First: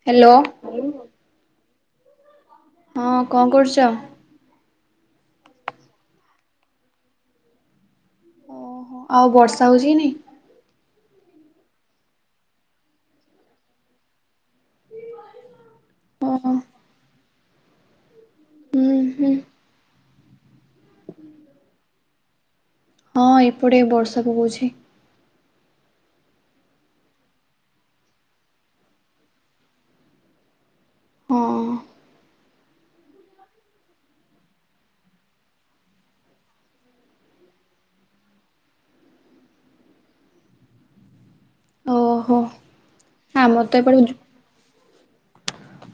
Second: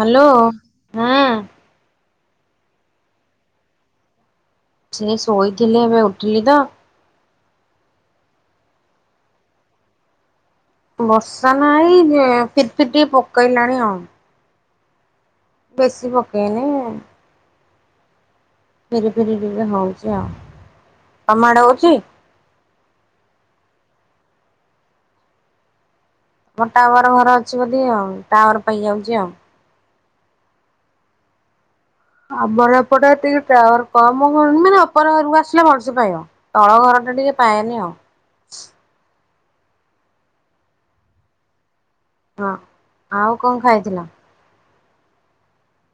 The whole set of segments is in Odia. ହାଲୋ ହ୍ୟାଲୋ ହଁ। ହଁ କଣ କରୁଚ? ସେ ଶୋଇଥିଲି ଏବେ ଉଠିଲି ତ। ଓହୋ ଆଉ ବର୍ଷା ହଉଚି କି ନାଇଁ? ବର୍ଷା ନାହିଁ ଯେ ଫିଟ ଫିରି ଟିକେ ପକେଇଲାଣି ଆଉ। ବେସି ଓହୋ ପକେଇନି। ହୁଁ ଫେରି ହୁଁ ଫେରି ଯେ ହଉଚି ଆଉ ତମଆଡେ ହଉଚି? ଏପଡ଼େ ଟିକେ ବର୍ଷା ପକଉଚି। ଆମ ଟାୱାର ଘର ଅଛି ବୋଲି ଆଉ ଟାୱାର ପାଇ ଯାଉଚି ଆଉ। ହଁ। ଆମର ଏପଟ ଟେ ଟାୱର କମ୍ ହଉ ମାନେ ଆପଣଙ୍କ ଘରକୁ ଆସିଲେ ଭର୍ଷ ପାଇଁ ତଳ ଘର କ ଟିକ ପାୟେନି ଆଉ। ହ ଓହୋ ହଁ ଆଉ ଆମର କଣ ତ ଖାଇଥିଲ? ଏପଟେ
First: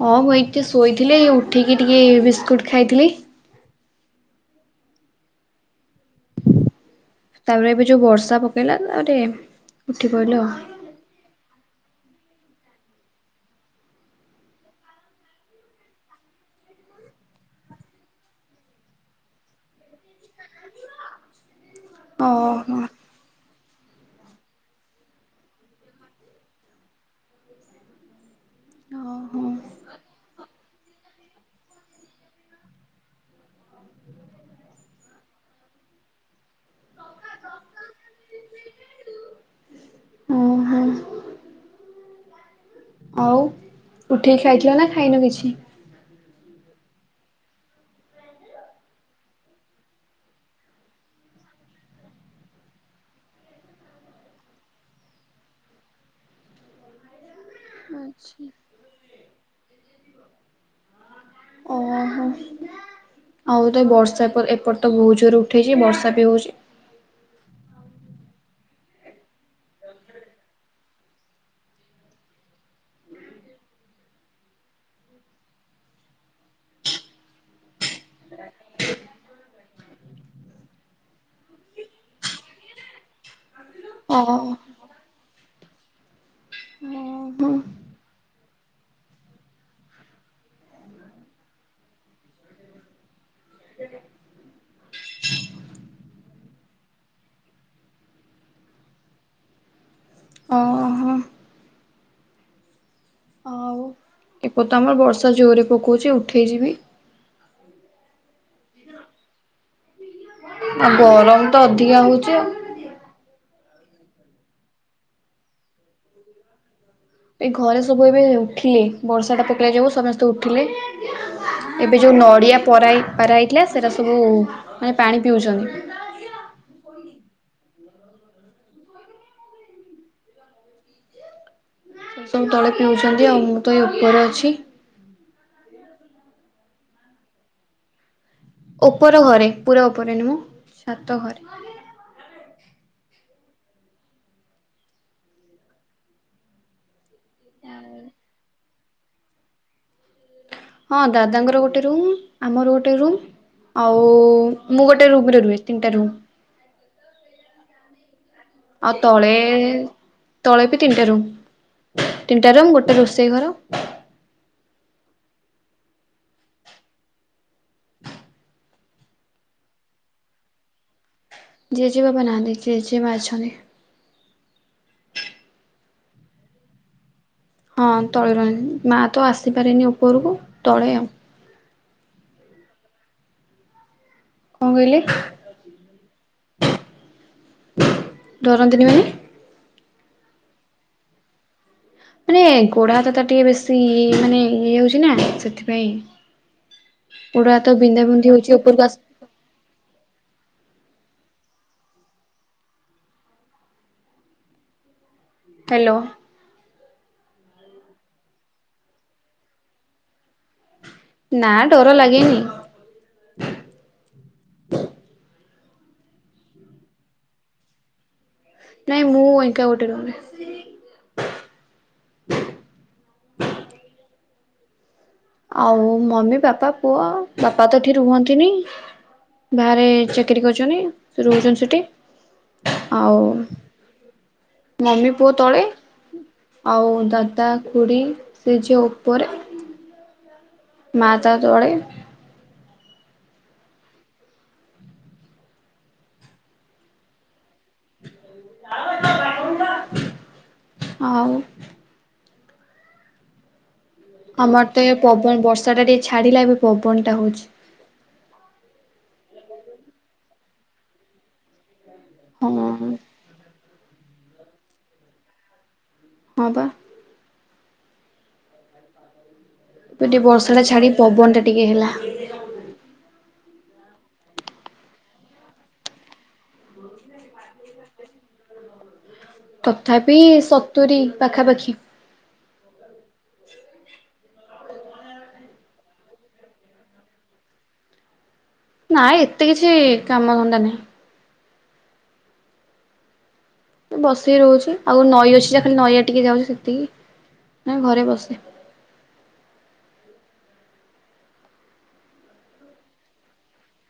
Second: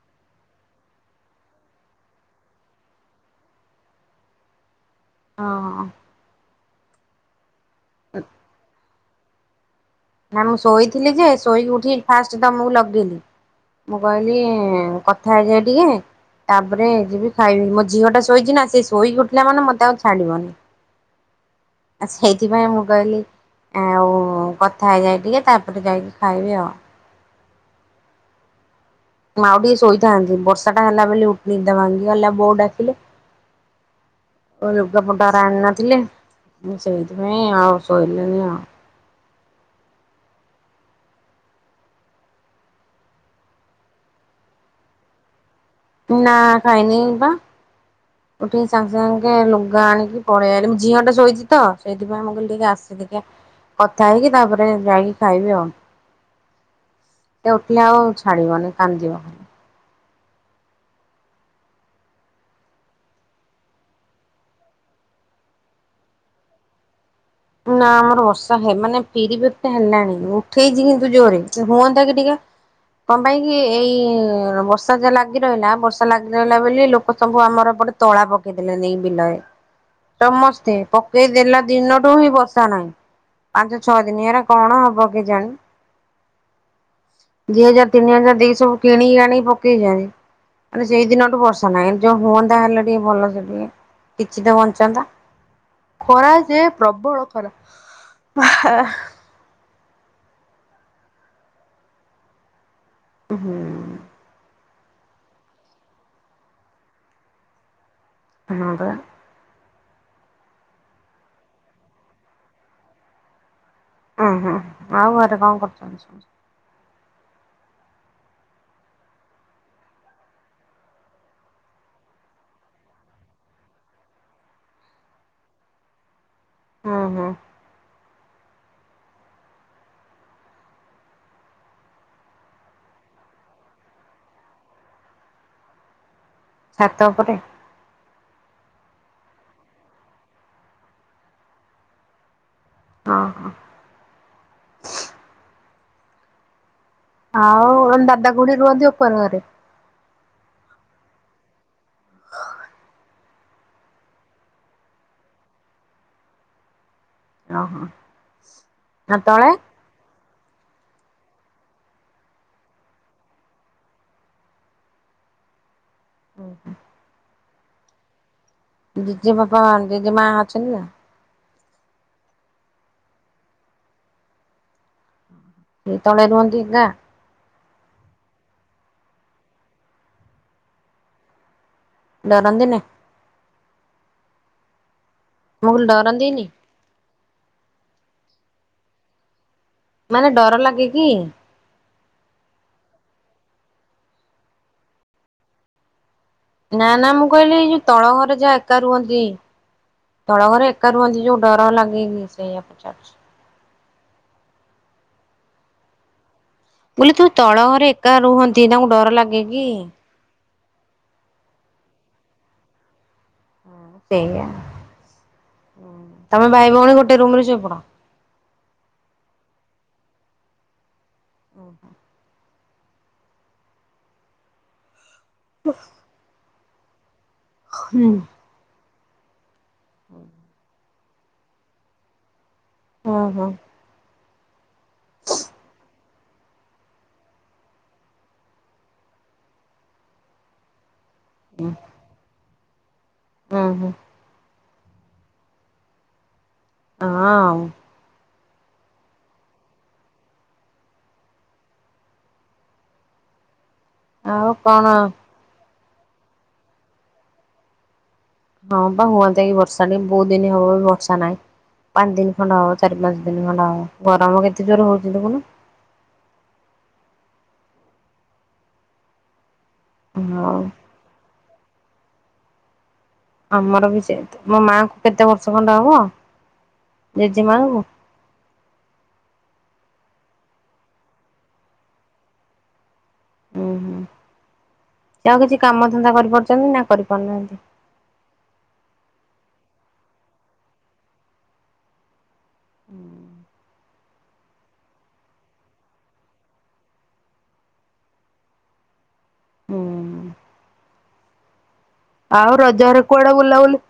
ହଁ ମୁଁ ଏ ଟିକେ ଶୋଇଥିଲି ଉଠିକି ଟିକେ ବିସ୍କୁଟ ଖାଇଥିଲି। ହଁ। ତାପରେ ଏବେ ଯୋଉ ବର୍ଷା ପକେଇଲା ତାପରେ ଉଠି ପଇଲି ନା ଆଉ ମୁଁ ଶୋଇଥିଲି ଯେ ଶୋଇକି ଉଠି ଫାଷ୍ଟ ତମକୁ ଲଗେଇଲିି। ମୁଁ କହିଲି କଥା ହେଇଯାଏ ଟିକେ ତାପରେ ଏ ଯି ବି ଖାଇବି ମୋ ଝିଅ ଟା ଶୋଇଚି ନା ସେ ଶୋଇକି ଉଠିଲା ମାନେ ମତେ ଆଉ ଛାଡିବନି। ହ। ଆ ସେଇଥିପାଇଁ ମୁଁ କହିଲି ଆଉ କ ଥା ହେଇଯାଏ ଟିକେ ତାପରେ ଯାଇକି ଖାଇବି ଆଉ। ଓହୋ ମାଉ ଟିକେ ଶୋଇଥାନ୍ତି ବର୍ଷା ଟା ହେଲା ବ ଉଟନିଦ ଭାଙ୍ଗିଗଲା ବୋଉ ଡାକିଲେ। ଓ ଲୁଗାପଟା ଗୁରା ଆଣି ନଥିଲି। ସେଇିଥି ପାଇଁ ଆଉ ଶୋଇିଲିନୀ। ହଁ ଉଠେଇ ଖାଇଥିଲ ନା ଖାଇନୁ କିଛି? ନା ଖାଇନି ପା। ଉଠିକି ସାଙ୍ଗେ ସାଙ୍ଗେ ଲୁଗା ଆଣିକି ପଳେଇଆଇଲି ମୁଁ ଝିଅ ଟା ଶୋଇଚି ତ ସେଇଥିପାଇଁ ମୁଁ କଇଲି ଟିକେ ଆସେ। ଦେଖିଆ କଥା ହେଇକି ତାପରେ ଯାଇଁକି ଖାଇବି ଆଉ। ସେ ଉଠିଲେ ଆଉ ଅଛି। ଛାଡିବନି କାନ୍ଦିବ ଖାଲି। ଓହୋ ଆଉ ତ ଏ ବର୍ଷା ପରେ ଏପଟ ତ ବହୁତ ଜୋରେ ଉଠେଇଚି ବର୍ଷା ବି ହଉଚି। ନା ଆମର ବର୍ଷା ହେ ମାନେ ପିରି ପିରି ଟା ହେଲାଣି ଉଠେଇଚି କିନ୍ତୁ ଜୋରେ ହୁଅନ୍ତା କି ଟିକେ। କଣ ପାଇଁ କିି ଏଇ ବର୍ଷା ଯା ଲାଗି ରହିଲା ବର୍ଷା ଲାଗି ରହିଲା ବୋଲି ଲୋକ ସବୁ ଆମର ଗୋଟେ ତଳା ପକେଇଦେଲେ ନେଇକି ବିଲରେ ସମସ୍ତେ ପକେଇଦେଲା ଦିନ [unintelligible] ବସା ନାହିଁ ପାଞ୍ଚ ଛଅ ଦିନି ଓହୋ ହେରା କଣ ହବ କେଜାଣି? ଓହୋ ଦି ହଜାର ତିନି ହଜାର ଦେଇ କି ସବୁ କିଣି ଆଣି ପକେଇ ଚନ୍ତି। ମାନେ ସେଇ ଦିନଠୁ ବର୍ଷା ନାହିଁ ଯୋଉ ହୁଅନ୍ତା ହେଲେ ଟିକେ ଭଲ ସେ ଟିକେ। କିଛି ତ ବଞ୍ଚନ୍ତା ଖରା ଯେ ପ୍ରବଳ ଖରା। ଓହୋ ହୁଁ। ଆଉ ତ ଆମର ବର୍ଷା ଜୋରରେ ପକଉଚି ଉଠେଇ ଯିବି। ହଁ ପା। ଆଉ ଗରମ ତ ଅଧିକା ହଉଚି ଆଉ। ଉୁଁ ହୁଁ ଆଉ ଘରେ କଣ କରୁଚନ୍ତି ସମସ୍ତେ? ଏଇ ଘରେ ସବୁ ଏବେ ଉଠିଲେ ବର୍ଷା ଟା ପକେଇଲା ଯୋଗୁ ସମସ୍ତେ ଉଠିଲେ। ଏବେ ଯୋଉ ନଡ଼ିଆ ପରାଇ ପାରାଇଥିଲା ସେରା ସବୁ ମାନେ ପାଣି ପିଉଚନ୍ତି। [unintelligible] ହଁ ହଁ। ସେ ସବୁ ତଳେ ପିଉଚନ୍ତି ଆଉ ମୁଁ ତ ଏଇ ଉପରେ ଅଛି। ଛାତ ଉପରେ? ଉପର ଘରେ ପୁରା ଉପରେ ନୁହଁ ମୁଁ ଛାତ ଘରେ। ହଁ ହଁ। ଆଉ ଦାଦା ଖୁଡି ରୁଅନ୍ତି ଓପର ଘରେ। ହଁ ଦାଦାଙ୍କର ଗୋଟେ ରୁମ୍ ଆମର ଗୋଟେ ରୁମ୍। ଆଉ ମୁଁ ଗୋଟେ ରୁମରେ ରୁହେ ତିନିଟା ରୁମ୍। ଓ ହୋ। ଆଉ ତଳେ ତଳେ ବି ତିନିଟା ରୁମ୍ ତିନିଟା ରୁମ୍ ଗୋଟେ ରୋଷେଇ ଘର। ହୁଁ। ଜେଜେ ବାପା ଜେଜେ ମା ଅଛନ୍ତି ନା? ଜେଜେ ବାପା ନାହାଁନ୍ତି ଜେଜେ ମା ଅଛନ୍ତି। ସେ ତଳେ ରୁହନ୍ତି ନା? ହଁ ତଳେ ରୁହ ମା ତ ଆସିପାରେନି ଓପରକୁ ତଳେ ଆଉ। ଡରନ୍ତି ନା? କଣ କଇଲେ? ଡରନ୍ତିନି? ଡରନ୍ତିନି ମାନେ ମାନେ ଡର ଲାଗେ କି? ମାନେ ଗୋଡ଼ ହାତ ତାର ଟିକେ ବେଶୀ ମାନେ ଇଏ ହଉଚି ନା ସେଥିପାଇଁ ନା ନା ମୁଁ ଗୋଡ କଇଲି ହାତ ଏଇ ଯୋଉ ବିନ୍ଧା ତଳ ବିନ୍ଧି ଘରେ ହଉଛି ଯାହା ଏକା ଉପରକୁ ଆସି ରୁହନ୍ତି ତଳ ଘରେ ଏକା ରୁହନ୍ତି ଯୋଉ ଡର ଲାଗେ କି ସେଇଆ ପଚାରୁଚି? ହାଲୋ। ବୋଇଲେ ତୁ ତଳ ଘରେ ଏକା ରୁହନ୍ତି ତାଙ୍କୁ ଡର ଲାଗେ କି? ନା ଡର ଲାଗେନି। ହଁ ସେଇଆ। ତମେ ଭାଇ ଭଉଣୀ ଗୋଟେ ରମରେ ସୋଇପଡ଼। ନାଇଁ ମୁଁ ଏଙ୍କା ଗୋଟେ ରୁମରେ। ଓହୋ। ଆଉ ମମି ବାପା ପୁଅ ବାପା ତ ଏଠି ରୁହନ୍ତିନି। ବାହାରେ ଚାକିରି କରୁଛନ୍ତି ସେ ରହୁଛନ୍ତି ସେଠି ଆଉ ଓହୋ ମମି ପୁଅ ତଳେ ଆଉ ଦାଦା ଖୁଡି ସେ ଝିଅ ଉପରେ ମାତା ତଳେ ହୁଁ ହୁଁ। ହଁ। [inaudible] ଆଉ ଆଉ ଆମର ତ କଣ ଏ ପବନ ବର୍ଷା ଟା ଟିକେ ଛାଡିଲା ଏ ବି ପବନ ଟା ହଉଛି। ହଁ ବା ହୁଅନ୍ତା କି ବର୍ଷା ଟ ବହୁତ ଦିନ ହବ ବର୍ଷା ନାହିଁ। ପାଞ୍ଚ ଦିନ ଖଣ୍ଡା ହଁ ହବ ଚାରି ହଁ ପାଞ୍ଚ ଦିନ ଖଣ୍ଡା ହବ ଗରମ କେତେ ଜୋର ହଉଛି ଦଖୁନୁ। ହଁ ବା। ତ ଟିକେ ହଉ ବର୍ଷା ଟା ଛାଡି ପବନ ଟା ଟିକେ ହେଲା। ଆମର ବି ସେ ମୋ ମାଆଙ୍କୁ କେତେ ବର୍ଷ ଖଣ୍ଡେ ହବ। ଜେଜେମାଙ୍କୁ [unintelligible] ତଥାପି ସତୁୁରୀ ପାଖାପାଖି। ଉୁଁ ହୁଁ [inaudible] ଆଉ କିଛି କାମ ଧନ୍ଦା କରିପାରୁଛନ୍ତି ନା କରିପାରୁନାହାନ୍ତି? ନାଇଁ ଏତେ କିଛି କାମ ଧନ୍ତା ନାାଇଁ। ହୁଁ। ବସିକି ରହୁଛି ଆଉ ନଈ ଅଛି ଯାହା ଖାଲି ନଈଆ ଟିକେ ଯାଉଛି ସେତିକି। ନା ଘରେ ବସେ। ହୁଁ। ଆଉ ରଜ ଘରେ କୁଆଡେ ବୁଲାବୁଲି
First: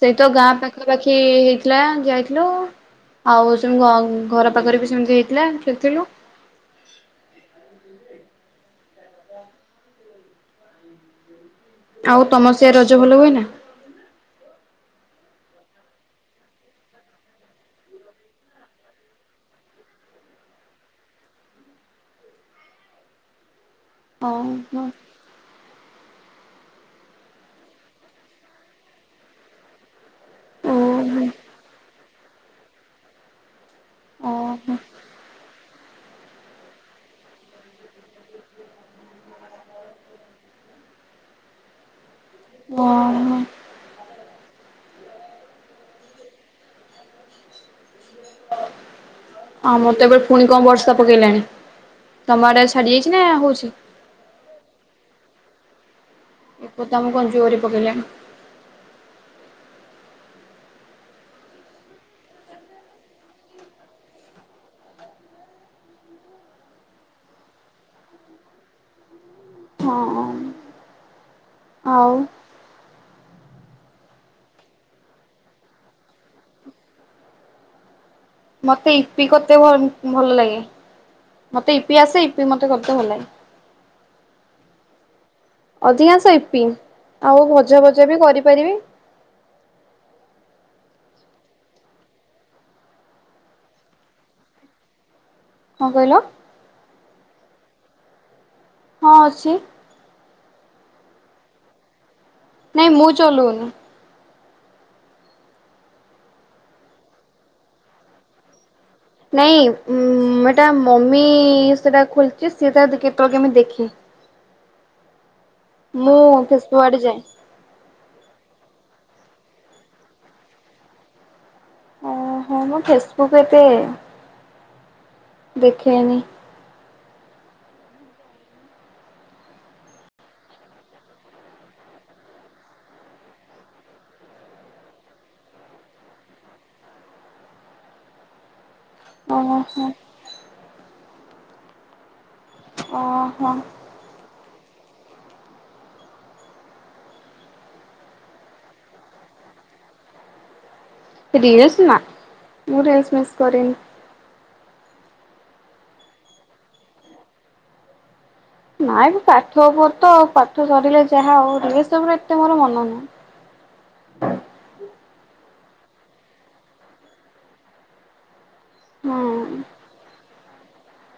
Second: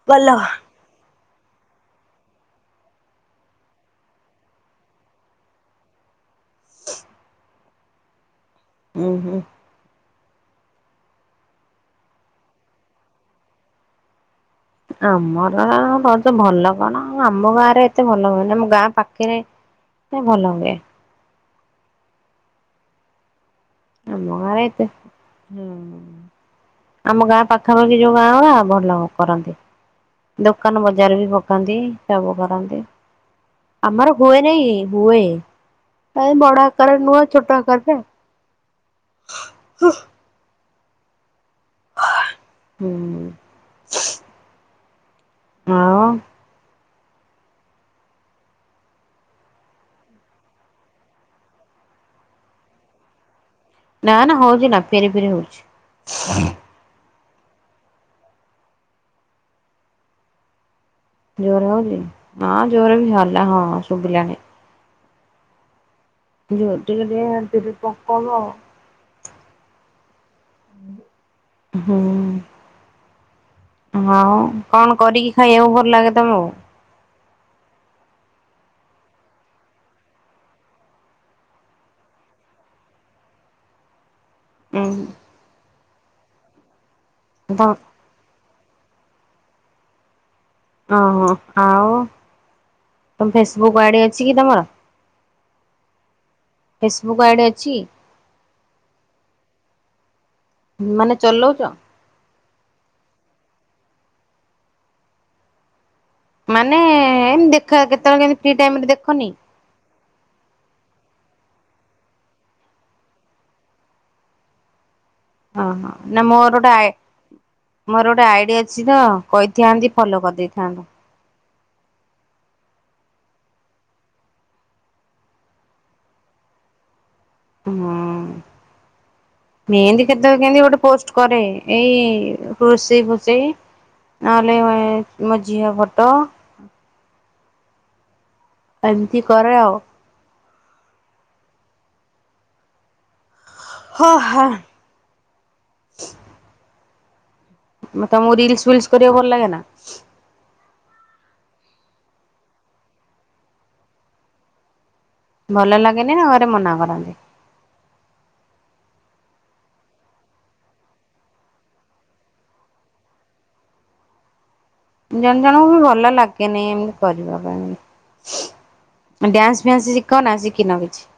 ସେଇ ତ କଲ? ଗାଁ ପାଖାପାଖି ହେଇଥିଲା ଯାଇଥିଲୁ। ଆଉ ସେ ଘର ପାଖରେ ବି ସେମିତି ହେଇଥିଲା ସେଥିଲୁ [inaudible] ଉଁ ହୁଁ ଆଉ ତମସିଆ ରଜ ଭଲ ହୁଏ ନା। ଆମର ତ ଭଲ କଣ ଆମ ଗାଁ ରେ ଏତେ ଭଲ ହୁଏନା ଆମ ଗାଁ ପାଖରେ ସେ ଭଲ ହୁଏ। ଆ ହଁ ମରେତ ହୁଁ ଆମ ଗାଁ ପାଖାପାଖି ଯୋଉ ଗାଁ ଭଲ କରନ୍ତି। ଦୋକାନ ବଜାର ଓହୋ ବି ପକାନ୍ତି ସବୁ କରନ୍ତି। ଆମର ହୁଏ ନାଇଁ ଓହୋ ହୁଏ। ଆ ବଡ ଆକାର ରେ ନୁହ ଛୋଟ ଆକରରେ ଓହୋ। ହୁଁ। ହଁ। ହଁ ମୁଁ ତ ଏବେ ପୁଣି କଣ ବର୍ଷା ପକେଇଲାଣି ତମ ଆଡ଼େ ଛାଡି ଯାଇଛି ନା ହଉଛି? ନା ନା ହଉଛି ନା ଫେରି ଫେରି ହଉଛି। ଏପ ତମ ଜୋରି ପକେଇଲାଣି। ଜୋର ହି ହଁ ଜୋର ବି ହଲା ହଁ ଶୁଭିଲାନି। ଜୋର୍ ଟିକେ ଟିକେ ପକାଉ ହଁ। ହୁଁ। ଆଉ ହଁ କଣ କରିକି ଖାଇବାକୁ ଭଲ ଲାଗେ ତମକୁ? ମତେ ଇପି କତେ ଭଲ ଲାଗେ। ମତେ ଇପି ଆସେ ଇପି ମତେ କରଦେ ଭଲଲାଗେ। ଉଁ ହୁଁ। ଅଧିକାଂଶ ଇପି ଆଉ ତ ଭଜା ଭଜା ବି କରିପାରିବି। ଓହୋ ଆଉ ତମ ଫେସବୁକ୍ ଆଇଡି ଅଛି କି ତମର? କଣ କହିଲ? ଫେସବୁକ୍ ଆଇଡି ଅଛି? ହଁ ଅଛି। ମାନେ ଚଲଉଛ। ନାଇଁ ମୁଁ ଚଲୋଉନି। ମାନେ ଏମି ଦେଖା କେତେବେଳେ କେମିତି ଫ୍ରି ଟାଇମରେ ଦେ ନାଇଁ ଉଁ ଏଟା ମମି ସେଟା ଖୋଲିଚି ସିଏ ତାର କେତେବେଳେ କେମିତି ଦେଖେ। ହଁ ହଁ ନା ମୁଁ ମୋର ଗୋଟେ ଫେସବୁକ୍ ଆ ଆଡେ ଯାଏ। ମୋର ଗୋଟେ ଆଇଡି ଅ ଛିତ କହିଥାନ୍ତି ଫଲୋ କରିଦେଇଥାନ୍ତ। ଓ ହୋ ମୁଁ ଫେସବୁକ୍ ଏତେ ଦେଖେନି। ହୁଁ। ହ [inaudible] ମେହେନ୍ଦି କେତେବେଳେ କେମତି ଗୋଟେ ପୋଷ୍ଟ କରେ ଏଇ ନହେଲେ ମୋ ଝିଅ ଫଟ। ଏମିତି ଓହୋ କରେ ଆଉ। ଓହୋ ହ ହା ତମକୁ ରିଲସ ଫିଲସ କରିବାକୁ ଭଲ ଲାଗେ ନା? ରିଲସ ନା ମୁଁ ରିଲସ ମିଲସ କରେନି। ଭଲ ଲାଗେନି ନା ଘରେ ମନା କରନ୍ତି? ନାଇଁ ଏବେ ପାଠ ପାଠ ପାଠ ସରିଲେ ଯାହା ଆଉ ରିଲସ ତ ମୋର ଏତେ ମୋର ମନ ନୁହୁଁ। ହଁ [inaudible] ଜଣେ ଜଣଙ୍କୁ ବି ଭଲ ଲାଗେନି ଏମତି କରିବା ପାଇଁ। ହୁଁ ଡ୍ୟାନ୍ସ ଫ୍ୟାନ୍ସ ଶିଖ ନା ଶିଖିନ କିଛି?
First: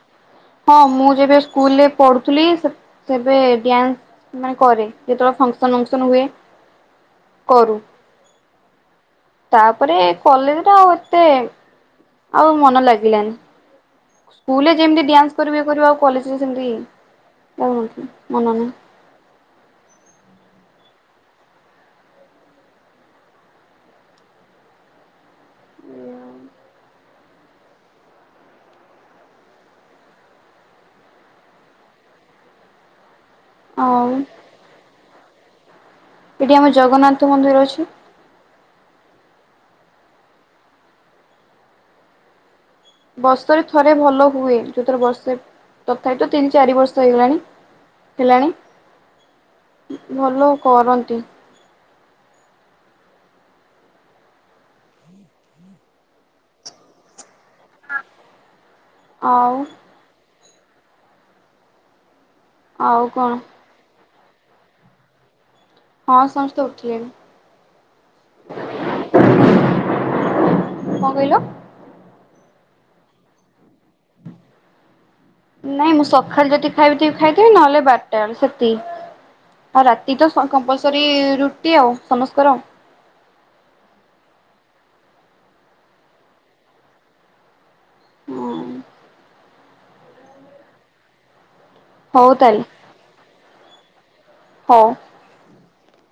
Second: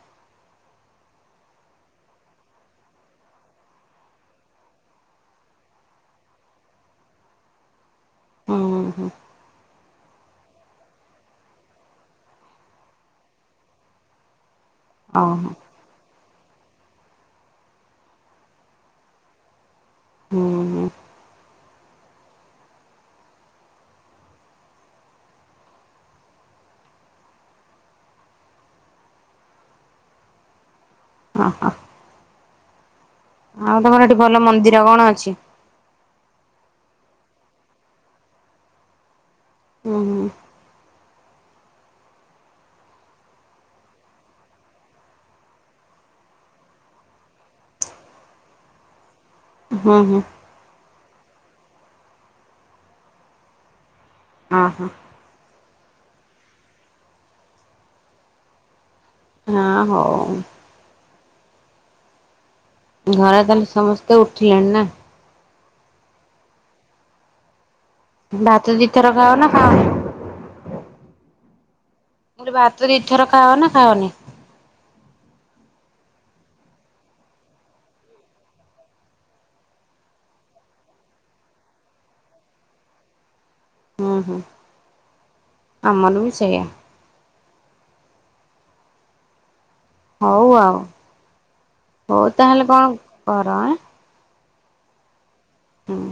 ହଁ ମୁଁ ଯେବେ ସ୍କୁଲରେ ପଢୁଥିଲି ସେ ସେବେ ଡ୍ୟାନ୍ସ ମାନେ କରେ ଯେତେବେ ଫଙ୍କସନ୍ ମଙ୍କସନ୍ ହୁଏ କରୁ। ହୁଁ ହୁଁ। ତାପରେ କଲେଜରେ ଆଉ ଏତେ ଆଉ ମନ ଲାଗିଲାନି। ସ୍କୁଲରେ ଯେମିତି ଓହୋ ଡାନ୍ସ କରିବେ କରିବେ ଆଉ କଲେଜ କୁ ସେମିତି ମୋର ମନ ନାହିଁ ମନର ନାହିଁ। ହୁଁ ହୁଁ ହଁ ହଁ। ଆଉ ତମର ଏଠି ଭଲ ମନ୍ଦିର କଣ ଅଛି? ଏଠି ଆମ ଜଗନ୍ନାଥ ମନ୍ଦିର ଅଛି। ହୁଁ ହୁଁ ବର୍ଷରେ ଥରେ ଭଲ ହୁଏ ଯୋଉ ଥର ବର୍ଷେ ତଥାପି ତ ତିନି ଚାରି ବର୍ଷ ହେଇଗଲାଣି। ହେଲାଣି ହୁଁ ହୁଁ ଭଲ କରନ୍ତି। ହଁ ହଁ। ଆଉ ହଁ ହୋଉ। ଆଉ କଣ ଘରେ ତାହେଲେ ସମସ୍ତେ ଉଠିଲେଣି ନା ହଁ ସମସ୍ତେ ଉଠିଲେଣି। ଭାତ ଦି ଥର ଖାଅ ନା ଖାଅନି? କଣ କହିଲ? ମୁଁ କହିଲି ଭାତ ଦି ଥର ଖାଅ ନା ଖାଅନି? ନାଇଁ ମୁଁ ସକାଳୁ ଯଦି ଖାଇଥିବି ଖାଇଥିବି ନହେଲେ ବାରଟା ବେଳେ ସେତିକି। ଆଉ ରାତି ତ କମ୍ପଲସରୀ ରୁଟି ଆଉ ସମସ୍ତକର। ହୁଁ ହୁଁ ଆମର ବି ସେଇଆ। ଅଂଗ। ହୋଉ ଆଉ ହଉ ହୋଉ ତାହେଲେ କଣ କର ଆଁ। ହୋଉ ହୁଁ